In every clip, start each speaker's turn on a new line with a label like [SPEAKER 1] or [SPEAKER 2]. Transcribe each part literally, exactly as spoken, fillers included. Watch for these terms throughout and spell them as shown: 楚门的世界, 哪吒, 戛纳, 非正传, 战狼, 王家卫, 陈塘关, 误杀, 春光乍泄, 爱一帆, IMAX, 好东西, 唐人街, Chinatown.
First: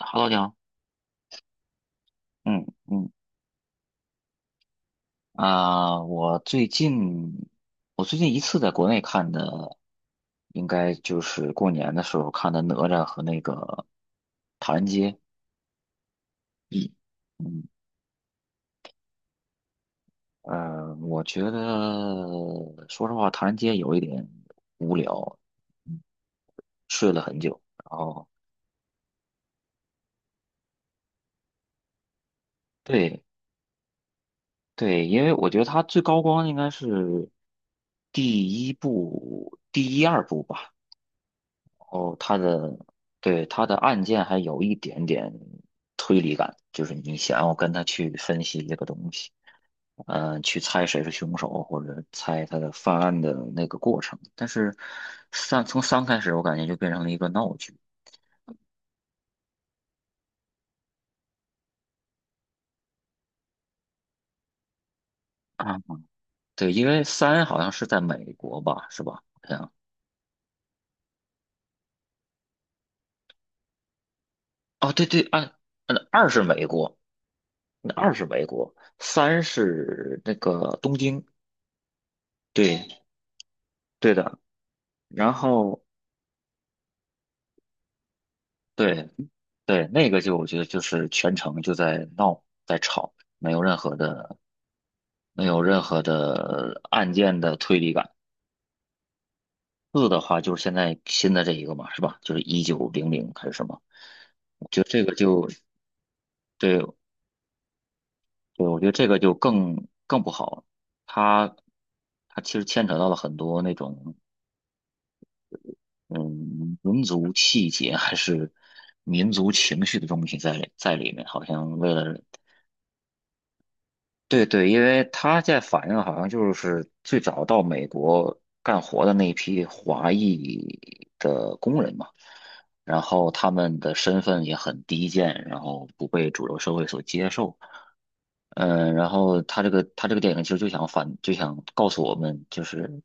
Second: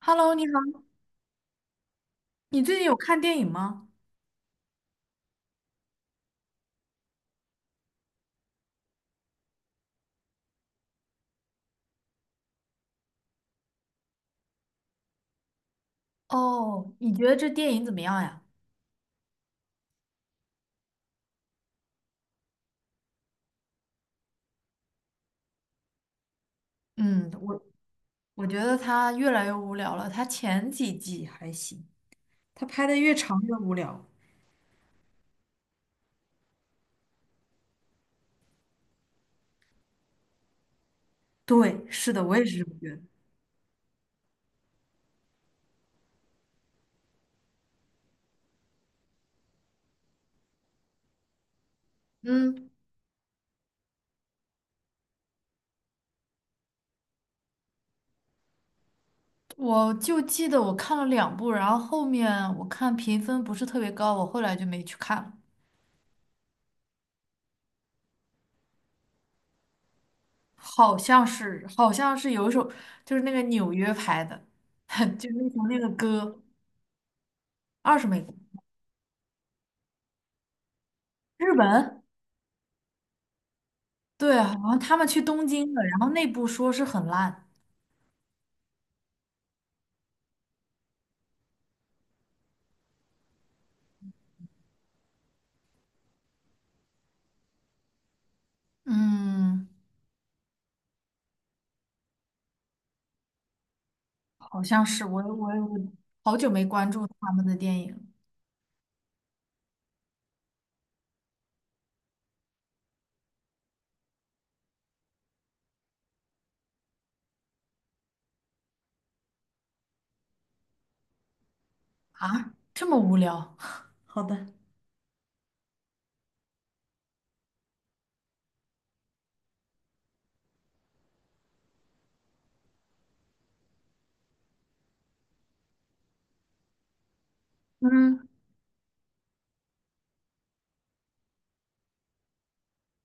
[SPEAKER 1] Hello，
[SPEAKER 2] Hello，
[SPEAKER 1] 你
[SPEAKER 2] 你好，
[SPEAKER 1] 好。
[SPEAKER 2] 你
[SPEAKER 1] 嗯
[SPEAKER 2] 最近有
[SPEAKER 1] 嗯。
[SPEAKER 2] 看电影吗？
[SPEAKER 1] 啊，我最近我最近一次在国内看的，应该就是过年的时候看的《哪吒》和那个《唐人街》。
[SPEAKER 2] 哦，你觉得这
[SPEAKER 1] 嗯。
[SPEAKER 2] 电影怎么样呀？
[SPEAKER 1] 呃，我觉得说实话，《唐人街》有一点无聊。嗯睡了
[SPEAKER 2] 嗯，
[SPEAKER 1] 很久。
[SPEAKER 2] 我
[SPEAKER 1] 然后。
[SPEAKER 2] 我觉得它越来越无聊了。它前几季还行，它拍的越
[SPEAKER 1] 对
[SPEAKER 2] 长越无聊。
[SPEAKER 1] 对，因为我觉得它最高光应该是第一部、第一二部吧。
[SPEAKER 2] 对，是
[SPEAKER 1] 哦，
[SPEAKER 2] 的，我
[SPEAKER 1] 他
[SPEAKER 2] 也是这么
[SPEAKER 1] 的，
[SPEAKER 2] 觉得。
[SPEAKER 1] 对，他的案件还有一点点推理感，就是你想要跟他去分析这个东西，嗯、去猜谁是凶手，或者猜他的
[SPEAKER 2] 嗯，
[SPEAKER 1] 犯案的那个过程。但是三从三开始，我感觉就变成了一个闹剧
[SPEAKER 2] 我就记得我看了两部，然后后面我看评分不是特别高，我后来就没去看了。
[SPEAKER 1] 啊。对，因为三好像是在美国吧，是吧？好像。
[SPEAKER 2] 好像是，好像是有一首，就是那个纽约拍的，
[SPEAKER 1] 哦，对 对，
[SPEAKER 2] 就
[SPEAKER 1] 二。
[SPEAKER 2] 那首那个
[SPEAKER 1] 嗯二
[SPEAKER 2] 歌，
[SPEAKER 1] 是美国，那
[SPEAKER 2] 二十
[SPEAKER 1] 二
[SPEAKER 2] 美
[SPEAKER 1] 是
[SPEAKER 2] 国，
[SPEAKER 1] 美国，三是那个东京，
[SPEAKER 2] 日本。
[SPEAKER 1] 对。对的。
[SPEAKER 2] 对，好像他们去
[SPEAKER 1] 然
[SPEAKER 2] 东京
[SPEAKER 1] 后。
[SPEAKER 2] 了，然后内部说是很烂。
[SPEAKER 1] 对，对，那个就我觉得就是全程就在闹，在吵，没有任何的没有任何的案件的推理感。
[SPEAKER 2] 嗯，
[SPEAKER 1] 四的话就是现在新的这一个嘛，是吧？就是一九零零还是什么？
[SPEAKER 2] 好
[SPEAKER 1] 我觉
[SPEAKER 2] 像
[SPEAKER 1] 得这
[SPEAKER 2] 是
[SPEAKER 1] 个
[SPEAKER 2] 我我
[SPEAKER 1] 就
[SPEAKER 2] 我好久没
[SPEAKER 1] 对
[SPEAKER 2] 关注他们的电影
[SPEAKER 1] 对，我觉得这个就更更不好。它它其实牵扯到了很多那种嗯民族气节还是民族情绪的东西在里在里面，好像为了。
[SPEAKER 2] 啊，这么无聊。好的，
[SPEAKER 1] 对对，因为他在反映好像就是最早到美国干活的那一批华裔的工人嘛，然后他们的身份也很低贱，然后不被主流社会所接受。
[SPEAKER 2] 嗯，
[SPEAKER 1] 嗯，然后他这个他这个电影其实就想反就想告诉我们，就是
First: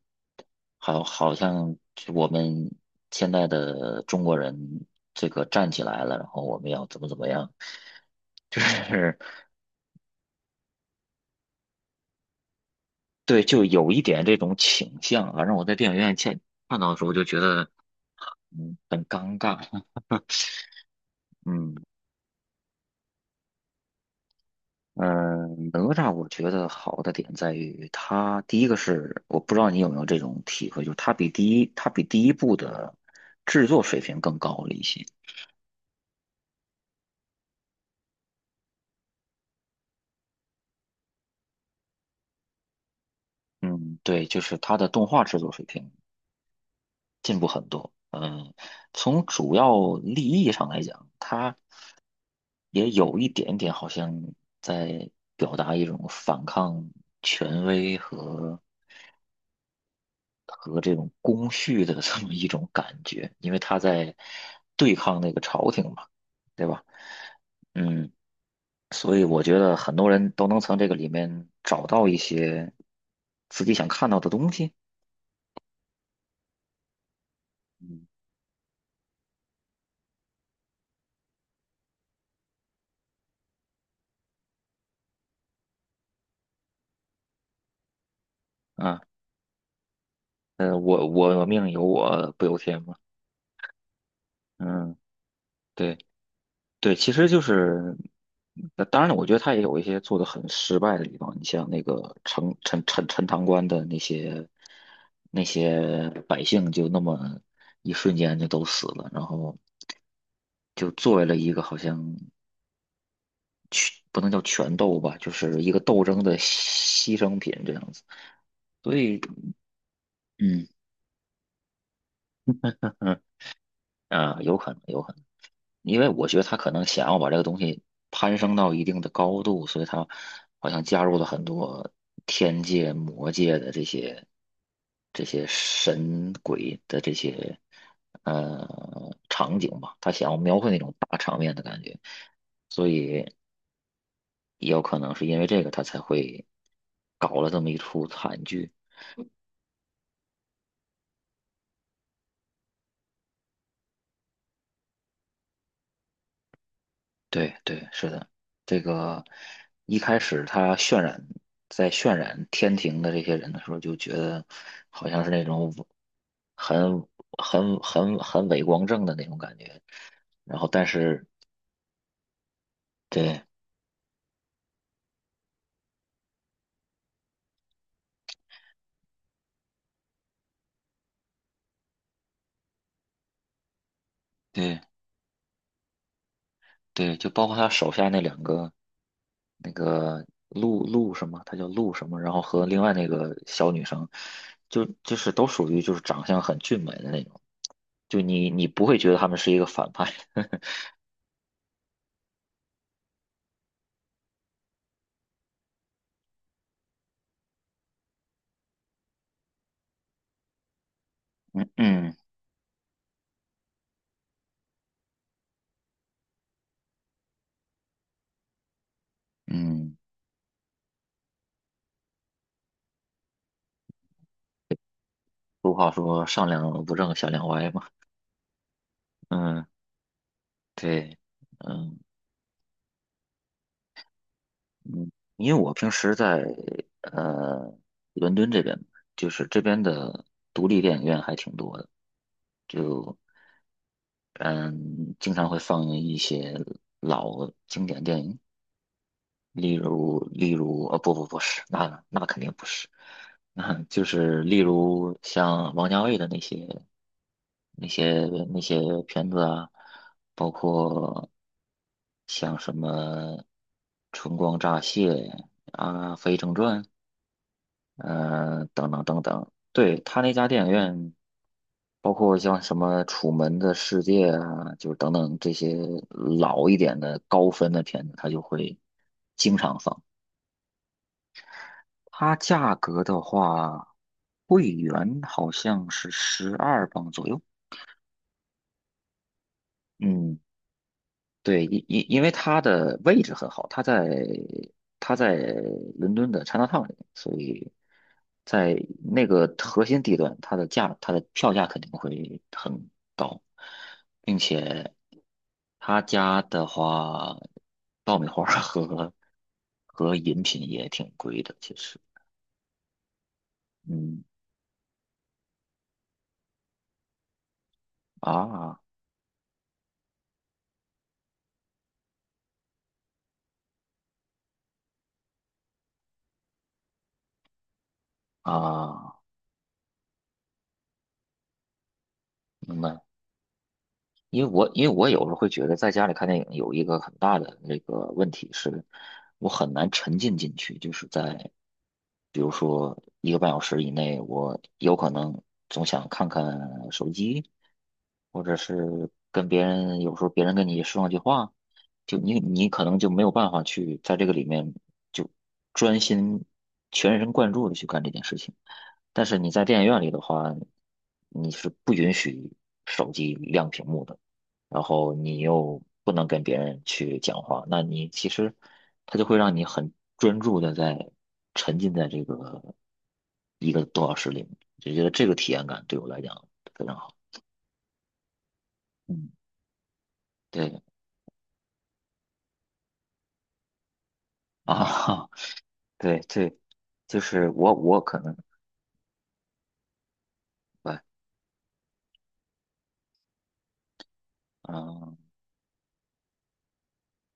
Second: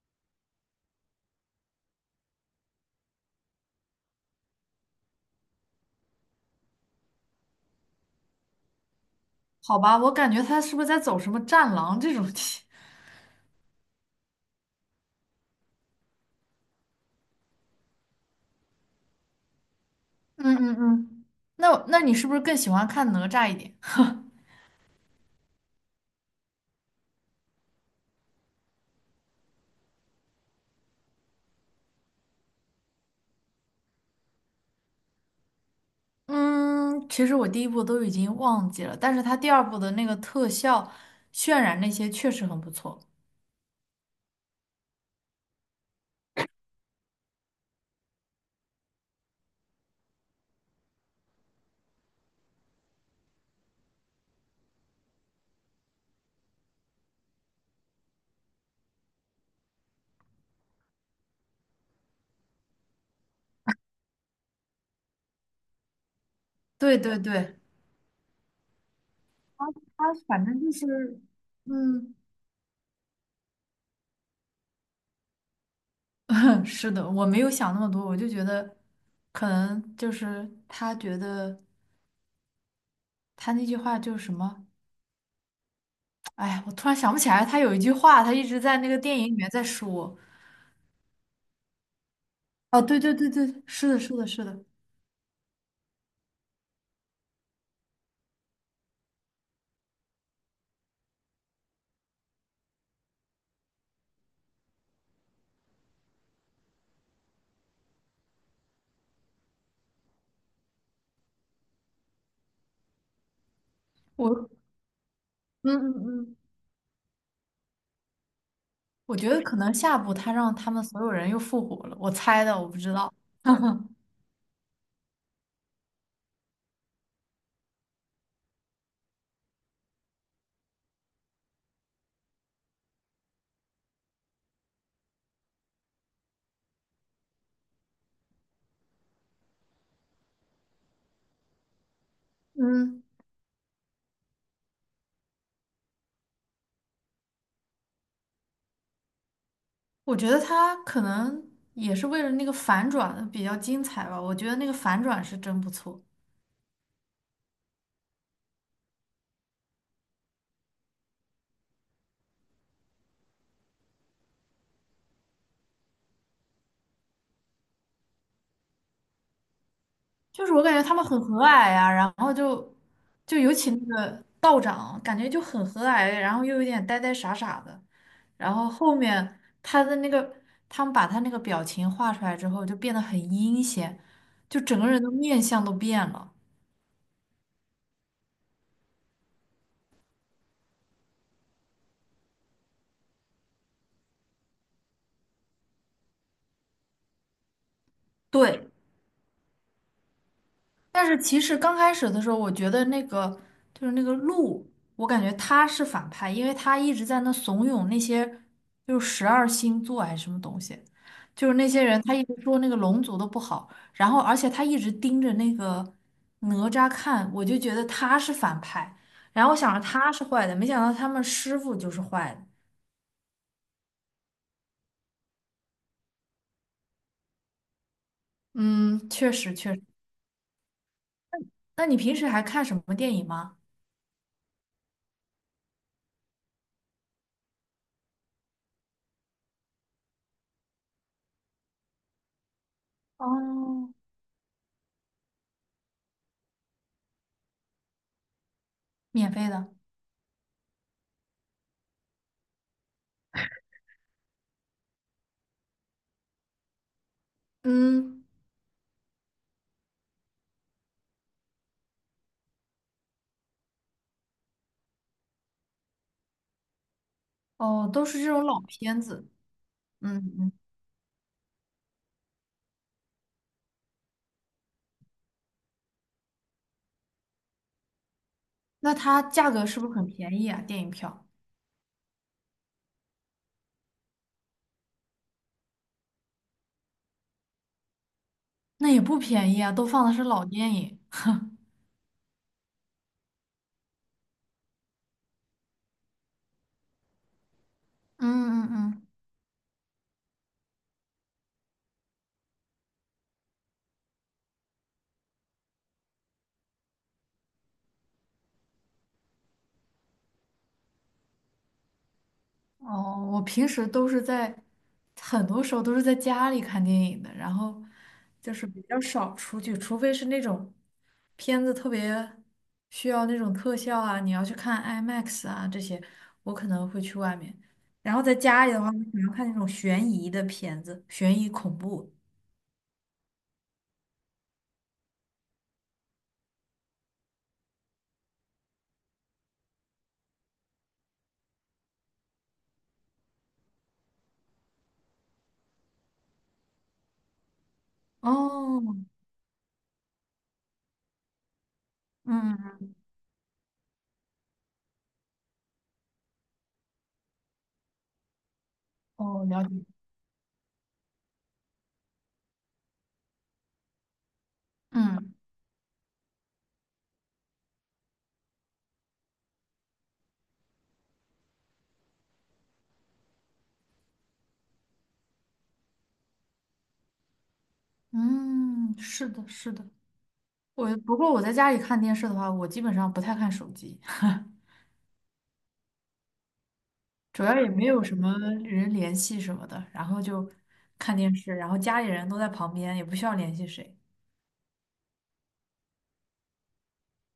[SPEAKER 1] 好好像就我们现在的中国人这个站起来了，然后我们要怎么怎么样。就是
[SPEAKER 2] 好吧，我感觉他是不是在走什么战狼这种题？
[SPEAKER 1] 对，就有一点这种倾向啊。反正我在电影院见看到的时候，就觉得嗯很尴尬。
[SPEAKER 2] 嗯嗯嗯，那
[SPEAKER 1] 嗯
[SPEAKER 2] 我那你是不是更喜欢看哪吒一点？
[SPEAKER 1] 嗯。哪吒我觉得好的点在于它，第一个是我不知道你有没有这种体会，就是它比第一它比第一部的制作水平更高了一些。
[SPEAKER 2] 嗯，其实我第一部都已经忘记了，但是他第二部的那个特效渲染那些确实很不错。
[SPEAKER 1] 嗯，对，就是它的动画制作水平进步很多。嗯，从主要立意上来讲，它。也有一点点好像在表达一种反抗权威和和这种公序的这么一种感觉，因为他在对抗那个朝廷嘛，对吧？
[SPEAKER 2] 对对对，
[SPEAKER 1] 嗯，所以我觉得很多
[SPEAKER 2] 他
[SPEAKER 1] 人
[SPEAKER 2] 反
[SPEAKER 1] 都
[SPEAKER 2] 正
[SPEAKER 1] 能
[SPEAKER 2] 就
[SPEAKER 1] 从这个里
[SPEAKER 2] 是，
[SPEAKER 1] 面找到
[SPEAKER 2] 嗯。
[SPEAKER 1] 一些自己想看到的东西。
[SPEAKER 2] 是的，我没有想那么多，
[SPEAKER 1] 嗯。
[SPEAKER 2] 我就觉得可能就是他觉得他那句话就是什么，哎呀，我突然想不起来，他有一句话，他一直在那个
[SPEAKER 1] 啊，
[SPEAKER 2] 电影里面在说。
[SPEAKER 1] 呃，我我命由我不由
[SPEAKER 2] 哦，
[SPEAKER 1] 天嘛。
[SPEAKER 2] 对对对对，是的，是的，是的，
[SPEAKER 1] 嗯，对。对，其实就是，那当然了，我觉得他也有一些做的很失败的地方。你像那个陈陈陈陈塘关的那些那些百姓，就那么一瞬间就都死了，然后就作为了一个好像不能叫
[SPEAKER 2] 我，
[SPEAKER 1] 权斗吧，就是一
[SPEAKER 2] 嗯
[SPEAKER 1] 个斗
[SPEAKER 2] 嗯
[SPEAKER 1] 争
[SPEAKER 2] 嗯，
[SPEAKER 1] 的牺牲品这样子。所
[SPEAKER 2] 我
[SPEAKER 1] 以。
[SPEAKER 2] 觉得可能下部他让
[SPEAKER 1] 嗯
[SPEAKER 2] 他们所有人又复活了，我猜的，我不
[SPEAKER 1] 嗯。
[SPEAKER 2] 知道。
[SPEAKER 1] 啊，有可能，有可能。因为我觉得他可能想要把这个东西攀升到一定的高度，所以他好像加入了很多天界、魔界的这些这些神鬼的这些呃场景吧，他想要描绘那种大场面的感觉，所
[SPEAKER 2] 嗯，
[SPEAKER 1] 以也有可能是因为这个他才会搞了这么一出惨剧。
[SPEAKER 2] 我觉得他可能也是为了那个反转比较精彩吧，我觉得那个反转是真不错。
[SPEAKER 1] 对对，是的，这个一开始他渲染在渲染天庭的这些人的时候，就觉得好像是那种很很很很伪光正的那种感觉。
[SPEAKER 2] 就是
[SPEAKER 1] 然
[SPEAKER 2] 我
[SPEAKER 1] 后，
[SPEAKER 2] 感觉
[SPEAKER 1] 但
[SPEAKER 2] 他们很
[SPEAKER 1] 是
[SPEAKER 2] 和蔼呀、然后就就
[SPEAKER 1] 对
[SPEAKER 2] 尤其那个道长，感觉就很和蔼，然后又有点呆呆傻傻的，然后后面他的那个，他们把他那个表情画出来之后，就变得很阴险，就整
[SPEAKER 1] 对
[SPEAKER 2] 个人的面相都变了。
[SPEAKER 1] 对，就包括他手下那两个那个陆陆什么，他叫陆什么，然后和另外那个小女生，就就是都属于就是长相很俊美的那种，就你你
[SPEAKER 2] 对。
[SPEAKER 1] 不会觉得他们是一个反派。
[SPEAKER 2] 但是其实刚开始的时候，我觉得那个就是那个鹿，我感觉他是反派，因为他一直在那怂恿那些就是十二星座还是什么东西，就是那些人，他
[SPEAKER 1] 嗯
[SPEAKER 2] 一直说那个龙族的不好，然后而且他一直盯着那个哪吒看，我就觉得他是反派，然后我想着
[SPEAKER 1] 嗯。
[SPEAKER 2] 他是坏的，没想到他们师傅就是坏的。
[SPEAKER 1] 俗话说上梁不正下梁歪嘛。
[SPEAKER 2] 嗯，确实
[SPEAKER 1] 嗯，
[SPEAKER 2] 确实。
[SPEAKER 1] 对。
[SPEAKER 2] 那你
[SPEAKER 1] 嗯，
[SPEAKER 2] 平时还看什么电影吗？
[SPEAKER 1] 因为我平时在呃伦敦这边，就是这边的独立电影院还挺多的，就
[SPEAKER 2] 哦，
[SPEAKER 1] 嗯经常会放映一些老经典电影，
[SPEAKER 2] 免费的？
[SPEAKER 1] 例如例如呃、不不不是，那那肯定不是，那就是例如像王家卫的那些。那
[SPEAKER 2] 嗯，
[SPEAKER 1] 些那些片子啊，包括像什么《春光乍泄》啊，《非正传》
[SPEAKER 2] 哦，都是这种老
[SPEAKER 1] 呃等
[SPEAKER 2] 片
[SPEAKER 1] 等等
[SPEAKER 2] 子。
[SPEAKER 1] 等。对，
[SPEAKER 2] 嗯
[SPEAKER 1] 他那家
[SPEAKER 2] 嗯，
[SPEAKER 1] 电影院，包括像什么《楚门的世界》啊，就是等等这些老一点的高分的片子，他就会
[SPEAKER 2] 那它价
[SPEAKER 1] 经
[SPEAKER 2] 格
[SPEAKER 1] 常
[SPEAKER 2] 是不是
[SPEAKER 1] 放。
[SPEAKER 2] 很便宜啊？电影票？
[SPEAKER 1] 它价格的话，会员好像是十二磅左右。
[SPEAKER 2] 那也不便宜啊，都放的是
[SPEAKER 1] 嗯，
[SPEAKER 2] 老电影。
[SPEAKER 1] 对，因因因为它的位置很好，它在它在伦敦的 Chinatown 里面，所以
[SPEAKER 2] 嗯嗯
[SPEAKER 1] 在
[SPEAKER 2] 嗯，
[SPEAKER 1] 那个核心地段，它的价它的票价肯定会很高，并且他家的话，爆米花儿和和饮品也挺贵的，其实。
[SPEAKER 2] 哦，我平时都是
[SPEAKER 1] 嗯
[SPEAKER 2] 在，很多时候都是在家里看电影的，然后就是
[SPEAKER 1] 啊
[SPEAKER 2] 比较少出去，除非是那种片子特别需要那种特效啊，你要去看 IMAX 啊这些，我可能会去外面。然后在家里的话，我可
[SPEAKER 1] 啊，
[SPEAKER 2] 能看那种悬疑的片子，悬疑恐怖。
[SPEAKER 1] 明白。因为我因为我有时候会觉得在家里看电影有一个很大的那个问题是，我很难沉浸进去，就是在比如说一个半小时以内，我有可能总想看看手机，或者
[SPEAKER 2] 哦，
[SPEAKER 1] 是跟别人有时候别人跟你说上句话，就你你可
[SPEAKER 2] 嗯，
[SPEAKER 1] 能就没有办法去在这个里面就专心全神贯注的去干这件事情。但是
[SPEAKER 2] 哦，
[SPEAKER 1] 你
[SPEAKER 2] 了
[SPEAKER 1] 在电影
[SPEAKER 2] 解。
[SPEAKER 1] 院里的话，你是不允许手机亮屏幕的。然后
[SPEAKER 2] 嗯。
[SPEAKER 1] 你又不能跟别人去讲话，那你其实它就会让你很专注的在沉浸在这个一个多小时里面，就觉得这个体验感对我来讲非常好。
[SPEAKER 2] 嗯，是
[SPEAKER 1] 嗯，
[SPEAKER 2] 的，是的。
[SPEAKER 1] 对
[SPEAKER 2] 我不过我在家里看电视的话，我基本上不太看手机，
[SPEAKER 1] 啊。对对，就
[SPEAKER 2] 主
[SPEAKER 1] 是
[SPEAKER 2] 要也
[SPEAKER 1] 我
[SPEAKER 2] 没
[SPEAKER 1] 我
[SPEAKER 2] 有什
[SPEAKER 1] 可能
[SPEAKER 2] 么人联系什么的，然后就
[SPEAKER 1] 对。
[SPEAKER 2] 看电视，然后家里人都在旁边，也不需要联系谁。
[SPEAKER 1] 嗯，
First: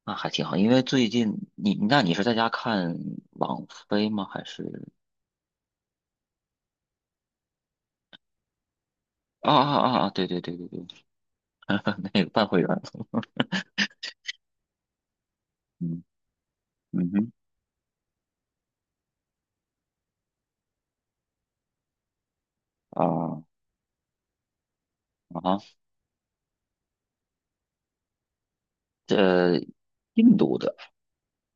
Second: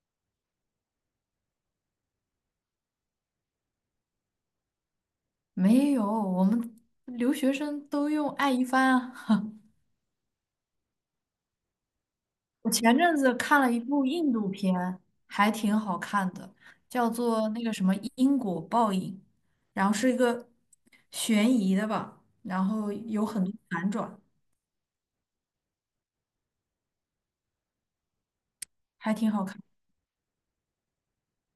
[SPEAKER 1] 那还挺好，因为最近你那你是在家看网飞吗？还是
[SPEAKER 2] 没有，我们留学生都用爱一帆啊。
[SPEAKER 1] 啊啊啊啊，对对对对对，那个办会 员。
[SPEAKER 2] 我前阵子看了一部印度片，还挺好
[SPEAKER 1] 嗯。
[SPEAKER 2] 看的，叫
[SPEAKER 1] 嗯哼。
[SPEAKER 2] 做那个什么因果报应，然后是一个悬疑的吧，然后有
[SPEAKER 1] 啊。
[SPEAKER 2] 很多反转，
[SPEAKER 1] 啊哈。
[SPEAKER 2] 还挺好
[SPEAKER 1] 这
[SPEAKER 2] 看。
[SPEAKER 1] 印度的。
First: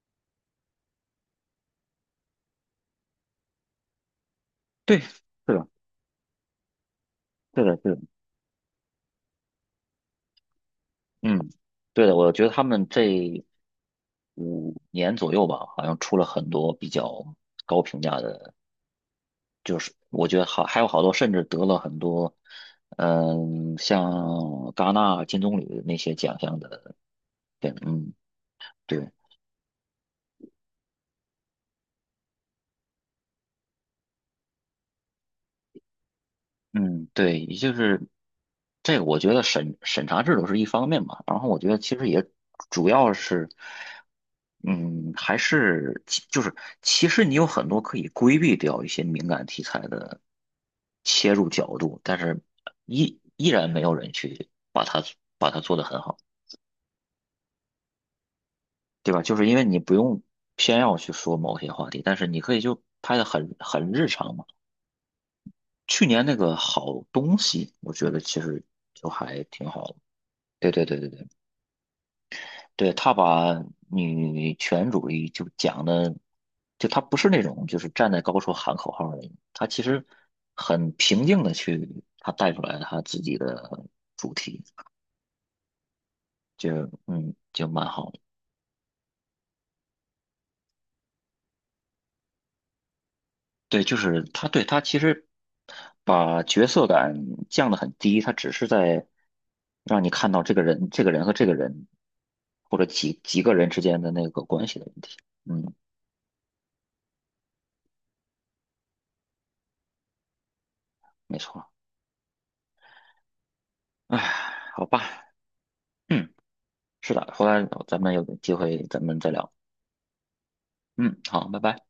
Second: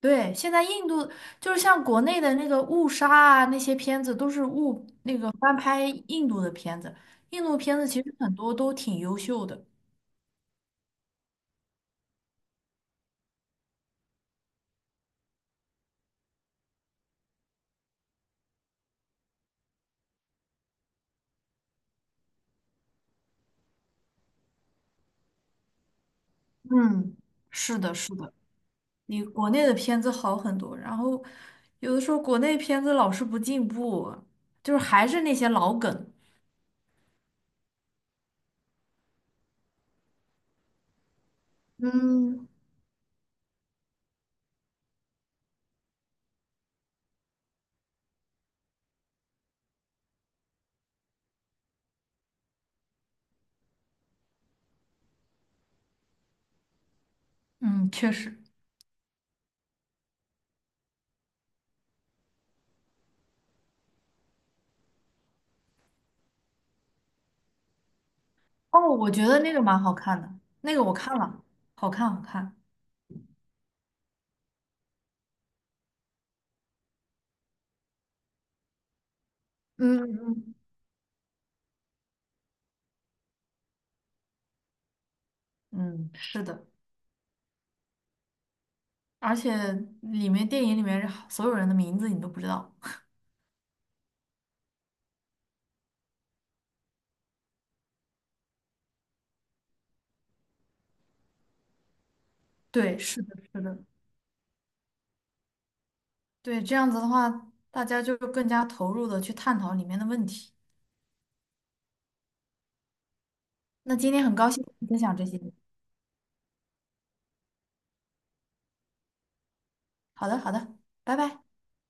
[SPEAKER 2] 对，现在印度就是像国内的那个误杀啊，那些片子都是误
[SPEAKER 1] 对，是
[SPEAKER 2] 那个翻
[SPEAKER 1] 的，
[SPEAKER 2] 拍印度的片子，印度
[SPEAKER 1] 对
[SPEAKER 2] 片
[SPEAKER 1] 的，
[SPEAKER 2] 子
[SPEAKER 1] 对的，
[SPEAKER 2] 其实很多都挺优秀的。
[SPEAKER 1] 嗯，对的，我觉得他们这五年左右吧，好像出了很多比较高评价的，我觉得好，还有好多甚至得了很多，嗯，像戛纳金棕榈那些奖项的
[SPEAKER 2] 嗯，
[SPEAKER 1] 片。
[SPEAKER 2] 是的，
[SPEAKER 1] 嗯，
[SPEAKER 2] 是的，
[SPEAKER 1] 对。
[SPEAKER 2] 比国内的片子好很多。然后有的时候国内片子老是不进步啊，就是还是那些老梗。
[SPEAKER 1] 嗯，对，也就是这个，我觉得审审查制度是一方面嘛，然后我觉得其实也
[SPEAKER 2] 嗯，
[SPEAKER 1] 主要是，嗯，还是其就是其实你有很多可以规避掉一些敏感题材的切入角度，但是依依然没有人去把它把它做得很好，
[SPEAKER 2] 嗯，确实。
[SPEAKER 1] 对吧？就是因为你不用偏要去说某些话题，但是你可以就拍得很很日常嘛。去年那个好东西，我觉得其实
[SPEAKER 2] 哦，
[SPEAKER 1] 就
[SPEAKER 2] 我觉得
[SPEAKER 1] 还
[SPEAKER 2] 那个
[SPEAKER 1] 挺
[SPEAKER 2] 蛮
[SPEAKER 1] 好
[SPEAKER 2] 好
[SPEAKER 1] 的。
[SPEAKER 2] 看的，
[SPEAKER 1] 对
[SPEAKER 2] 那个
[SPEAKER 1] 对
[SPEAKER 2] 我
[SPEAKER 1] 对对
[SPEAKER 2] 看
[SPEAKER 1] 对。
[SPEAKER 2] 了，好看，好看。
[SPEAKER 1] 对，他把女权主义就讲的，就他不是那种就是站在高处喊口号的那种，他其
[SPEAKER 2] 嗯
[SPEAKER 1] 实
[SPEAKER 2] 嗯，
[SPEAKER 1] 很平静的去他带出来他自己的主题，
[SPEAKER 2] 嗯，是的。
[SPEAKER 1] 就嗯就蛮好的。
[SPEAKER 2] 而且里面电影里面所有人的名字你都不知道。
[SPEAKER 1] 对，就是他对他其实把角色感降得很低，他只是在让你看到这个人、这个人和这个人或者
[SPEAKER 2] 对，
[SPEAKER 1] 几
[SPEAKER 2] 是的，
[SPEAKER 1] 几个
[SPEAKER 2] 是
[SPEAKER 1] 人
[SPEAKER 2] 的。
[SPEAKER 1] 之间的那个关系的问题。嗯，
[SPEAKER 2] 对，这样子的话，大家就更加投入的去探讨里面的问题。
[SPEAKER 1] 没错。
[SPEAKER 2] 那今
[SPEAKER 1] 唉，
[SPEAKER 2] 天很高兴跟
[SPEAKER 1] 好
[SPEAKER 2] 你分享这
[SPEAKER 1] 吧。
[SPEAKER 2] 些。
[SPEAKER 1] 嗯。是的，回来哦咱们有机会咱们再聊。
[SPEAKER 2] 好的，好的，拜
[SPEAKER 1] 嗯，
[SPEAKER 2] 拜。
[SPEAKER 1] 好，拜拜。